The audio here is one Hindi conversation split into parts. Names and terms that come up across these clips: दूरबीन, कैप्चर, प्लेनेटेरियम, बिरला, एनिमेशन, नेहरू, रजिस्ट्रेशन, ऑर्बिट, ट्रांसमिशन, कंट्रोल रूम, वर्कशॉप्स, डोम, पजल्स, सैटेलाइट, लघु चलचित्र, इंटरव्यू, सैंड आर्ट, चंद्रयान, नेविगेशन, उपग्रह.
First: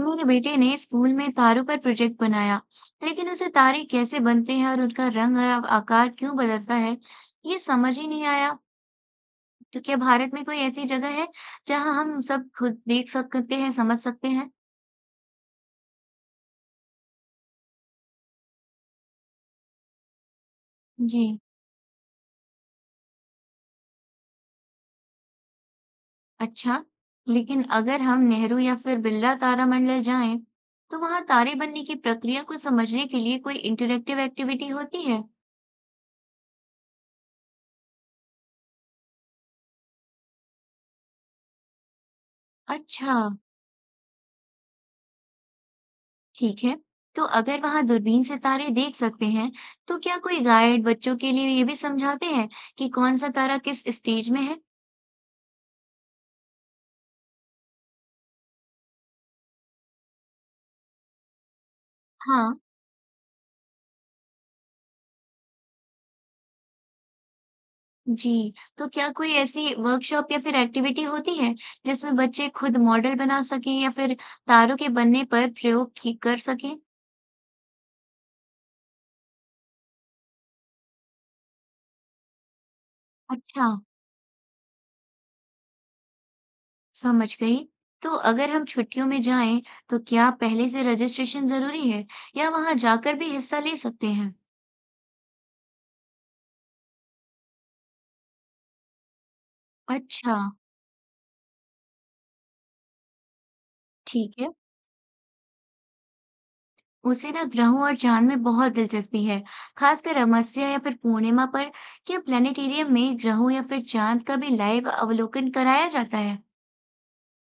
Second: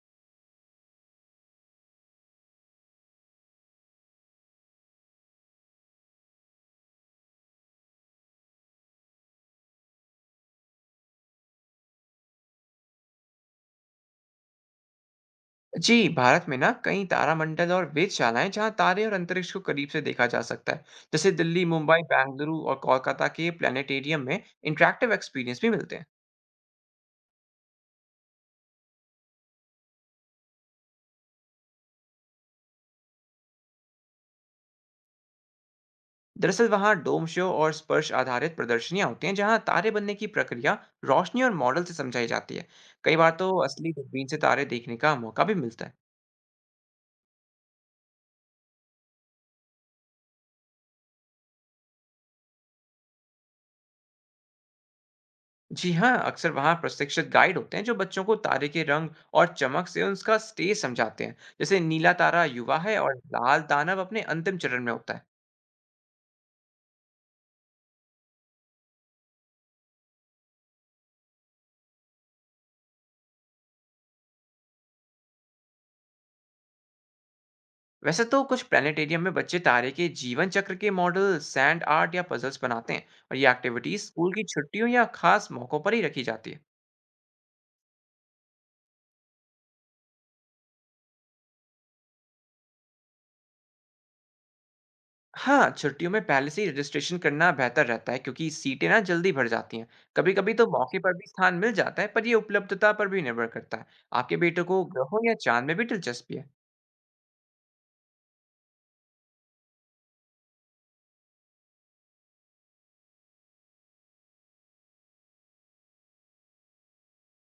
मेरे बेटे ने स्कूल में तारों पर प्रोजेक्ट बनाया, लेकिन उसे तारे कैसे बनते हैं और उनका रंग और आकार क्यों बदलता है, ये समझ ही नहीं आया। तो क्या भारत में कोई ऐसी जगह है जहां हम सब खुद देख सकते हैं, समझ सकते हैं? जी, भारत में ना कई तारामंडल और वेधशालाएं जहां तारे और अंतरिक्ष को करीब से देखा जा सकता है। जैसे जी। दिल्ली, मुंबई, बेंगलुरु और कोलकाता के प्लेनेटेरियम में इंटरैक्टिव एक्सपीरियंस भी मिलते हैं। अच्छा। लेकिन अगर हम नेहरू या फिर बिरला तारामंडल जाएं, तो वहां तारे बनने की प्रक्रिया को समझने के लिए कोई इंटरेक्टिव एक्टिविटी होती है? दरअसल वहां डोम शो और स्पर्श आधारित प्रदर्शनियां होती हैं जहां तारे बनने की प्रक्रिया रोशनी और मॉडल से समझाई जाती है। कई अच्छा। बार तो असली दूरबीन से तारे देखने का मौका भी मिलता है। ठीक है। तो अगर वहां दूरबीन से तारे देख सकते हैं तो क्या कोई गाइड बच्चों के लिए ये भी समझाते हैं कि कौन सा तारा किस स्टेज में है। जी हाँ, अक्सर वहाँ प्रशिक्षित गाइड होते हैं जो बच्चों को तारे के रंग और चमक से उसका स्टेज समझाते हैं। जैसे नीला तारा हाँ। युवा है और लाल दानव अपने अंतिम चरण में होता है। जी। तो क्या कोई ऐसी वर्कशॉप या फिर एक्टिविटी होती है जिसमें बच्चे खुद मॉडल बना सकें या फिर तारों के बनने पर कर सकें। वैसे तो कुछ प्लानिटेरियम में बच्चे तारे के जीवन चक्र के मॉडल सैंड आर्ट या पजल्स बनाते हैं। और ये अच्छा। एक्टिविटीज स्कूल की छुट्टियों या खास मौकों पर ही रखी जाती है। समझ गई। तो अगर हम छुट्टियों में जाएं तो क्या पहले से रजिस्ट्रेशन जरूरी है या वहां जाकर भी हिस्सा ले सकते हैं। हाँ, छुट्टियों में पहले से ही रजिस्ट्रेशन करना बेहतर रहता है क्योंकि सीटें ना जल्दी भर जाती हैं। कभी अच्छा। कभी तो मौके पर भी स्थान मिल जाता है, पर ये उपलब्धता पर भी निर्भर करता है। ठीक आपके है। बेटे को ग्रहों या चांद में भी दिलचस्पी है? उसे ना ग्रहों और चांद में बहुत दिलचस्पी है, खासकर अमावस्या या फिर पूर्णिमा पर क्या प्लानिटेरियम में ग्रहों या फिर चांद का भी लाइव अवलोकन कराया जाता है?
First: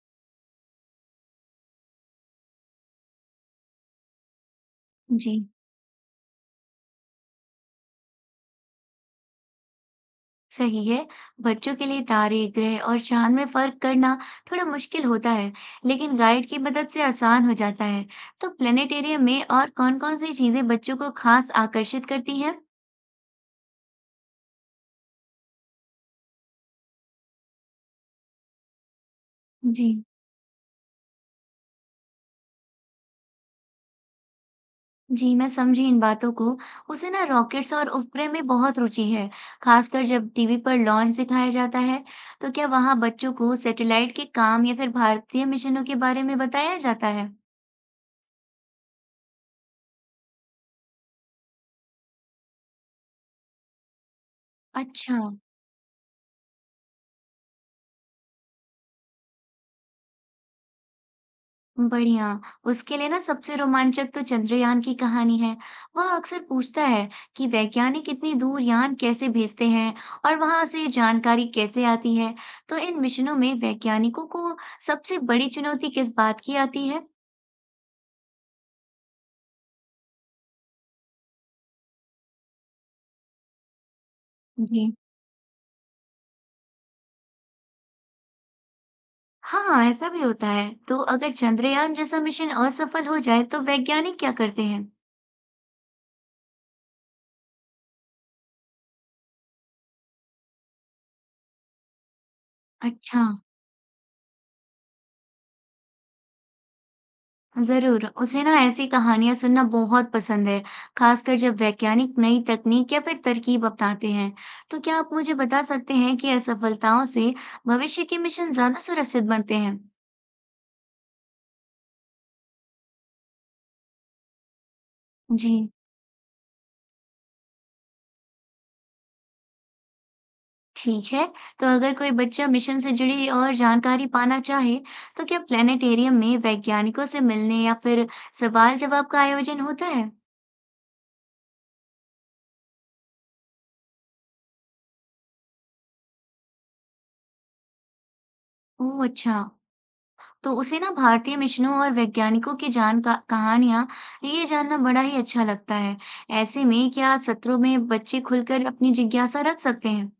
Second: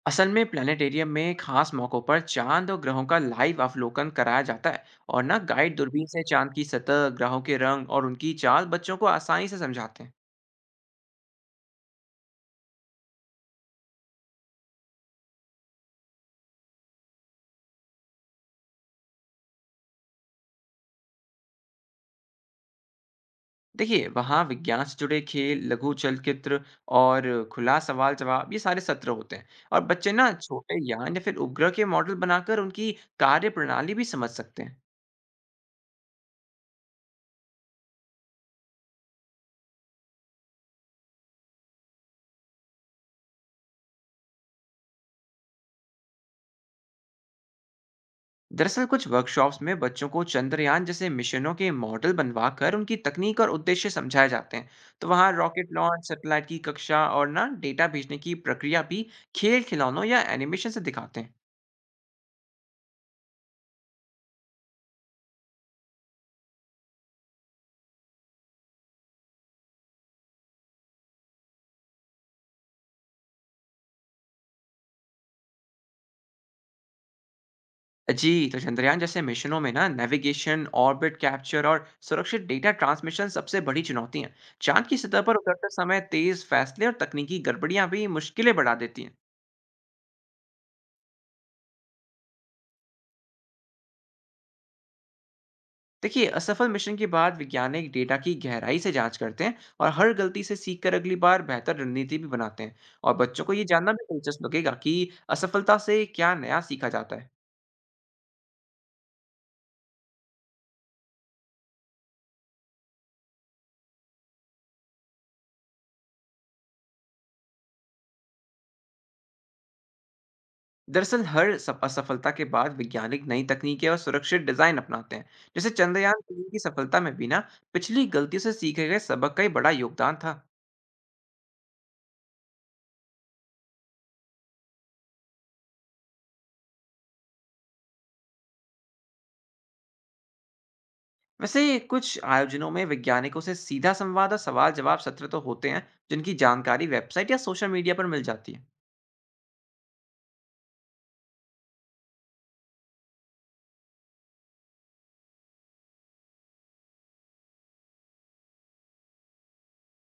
असल में प्लानिटेरियम में खास मौकों पर चांद और ग्रहों का लाइव अवलोकन कराया जाता है। और जी। ना गाइड दूरबीन से चांद की सतह, ग्रहों के रंग और उनकी चाल बच्चों को आसानी से समझाते हैं। सही है। बच्चों के लिए तारे ग्रह और चांद में फर्क करना थोड़ा मुश्किल होता है, लेकिन गाइड की मदद से आसान हो जाता है। तो प्लानिटेरियम में और कौन-कौन सी चीजें बच्चों को खास आकर्षित करती हैं? देखिए वहाँ विज्ञान से जुड़े खेल, लघु चलचित्र और खुला सवाल जवाब, ये सारे सत्र होते हैं। और जी। बच्चे ना छोटे यान या फिर उपग्रह के मॉडल बनाकर उनकी कार्य प्रणाली भी समझ सकते हैं। जी, मैं समझी इन बातों को। उसे ना रॉकेट्स और उपग्रह में बहुत रुचि है, खासकर जब टीवी पर लॉन्च दिखाया जाता है। तो क्या वहाँ बच्चों को सैटेलाइट के काम या फिर भारतीय मिशनों के बारे में बताया जाता है? दरअसल कुछ वर्कशॉप्स में बच्चों को चंद्रयान जैसे मिशनों के मॉडल बनवा कर उनकी तकनीक और उद्देश्य समझाए जाते हैं। तो अच्छा। वहाँ रॉकेट लॉन्च, सैटेलाइट की कक्षा और ना डेटा भेजने की प्रक्रिया भी खेल खिलौनों या एनिमेशन से दिखाते हैं। बढ़िया। उसके लिए ना सबसे रोमांचक तो चंद्रयान की कहानी है। वह अक्सर पूछता है कि वैज्ञानिक इतनी दूर यान कैसे भेजते हैं और वहाँ से जानकारी कैसे आती है। तो इन मिशनों में वैज्ञानिकों को सबसे बड़ी चुनौती किस बात की आती है? जी तो चंद्रयान जैसे मिशनों में ना नेविगेशन, ऑर्बिट कैप्चर और सुरक्षित डेटा ट्रांसमिशन सबसे बड़ी चुनौती हैं। चांद जी। की सतह पर उतरते समय तेज फैसले और तकनीकी गड़बड़ियां भी मुश्किलें बढ़ा देती हैं। हाँ, ऐसा भी होता है। तो अगर चंद्रयान जैसा मिशन असफल हो जाए तो वैज्ञानिक क्या करते हैं? देखिए असफल मिशन के बाद वैज्ञानिक डेटा की गहराई से जांच करते हैं और हर गलती से सीखकर अगली बार बेहतर रणनीति भी बनाते हैं। और अच्छा। बच्चों को ये जानना भी दिलचस्प लगेगा कि असफलता से क्या नया सीखा जाता है। जरूर। उसे ना ऐसी कहानियां सुनना बहुत पसंद है, खासकर जब वैज्ञानिक नई तकनीक या फिर तरकीब अपनाते हैं। तो क्या आप मुझे बता सकते हैं कि असफलताओं से भविष्य के मिशन ज्यादा सुरक्षित बनते हैं? दरअसल हर असफलता के बाद वैज्ञानिक नई तकनीकें और सुरक्षित डिजाइन अपनाते हैं। जैसे जी। चंद्रयान 3 की सफलता में भी ना पिछली गलतियों से सीखे गए सबक का ही बड़ा योगदान था। ठीक है। तो अगर कोई बच्चा मिशन से जुड़ी और जानकारी पाना चाहे, तो क्या प्लेनेटेरियम में वैज्ञानिकों से मिलने या फिर सवाल जवाब का आयोजन होता है? वैसे कुछ आयोजनों में वैज्ञानिकों से सीधा संवाद और सवाल जवाब सत्र तो होते हैं, जिनकी जानकारी वेबसाइट या सोशल मीडिया पर मिल जाती है। ओह! अच्छा। तो उसे ना भारतीय मिशनों और वैज्ञानिकों की जान का कहानियाँ ये जानना बड़ा ही अच्छा लगता है। ऐसे में क्या सत्रों में बच्चे खुलकर अपनी जिज्ञासा रख सकते हैं?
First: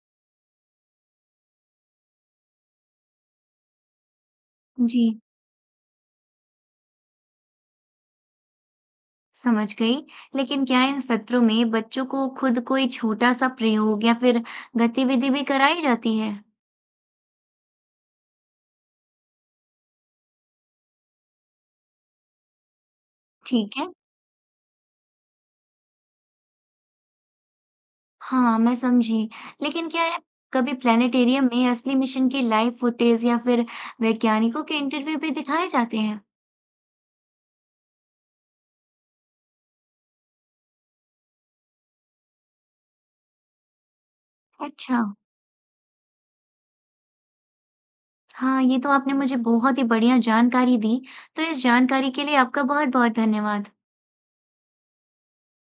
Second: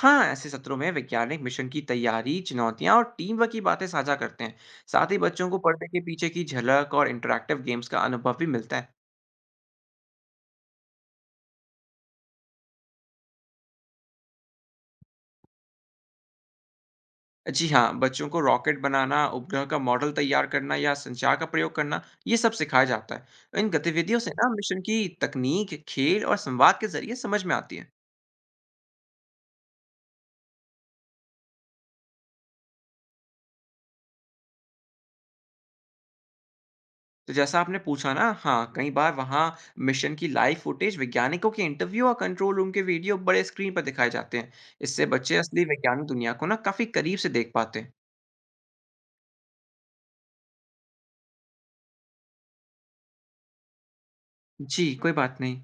हाँ, ऐसे सत्रों में वैज्ञानिक मिशन की तैयारी, चुनौतियाँ और टीम वर्क की बातें साझा करते हैं। जी। साथ ही बच्चों को पर्दे के पीछे की झलक और इंटरैक्टिव गेम्स का अनुभव भी मिलता है। समझ गई। लेकिन क्या इन सत्रों में बच्चों को खुद कोई छोटा-सा प्रयोग या फिर गतिविधि भी कराई जाती है? जी हाँ, बच्चों को रॉकेट बनाना, उपग्रह का मॉडल तैयार करना या संचार का प्रयोग करना, ये सब सिखाया जाता है। इन ठीक है। गतिविधियों से ना मिशन की तकनीक, खेल और संवाद के जरिए समझ में आती है। हाँ, मैं समझी। लेकिन क्या है कभी प्लेनेटेरियम में असली मिशन की लाइव फुटेज या फिर वैज्ञानिकों के इंटरव्यू भी दिखाए जाते हैं? तो जैसा आपने पूछा ना, हाँ, कई बार वहाँ मिशन की लाइव फुटेज, वैज्ञानिकों के इंटरव्यू और कंट्रोल रूम के वीडियो बड़े स्क्रीन पर दिखाए जाते हैं। अच्छा। इससे बच्चे असली वैज्ञानिक दुनिया को ना काफ़ी करीब से देख पाते हैं। हाँ, ये तो आपने मुझे बहुत ही बढ़िया जानकारी दी, तो इस जानकारी के लिए आपका बहुत-बहुत धन्यवाद। जी, कोई बात नहीं।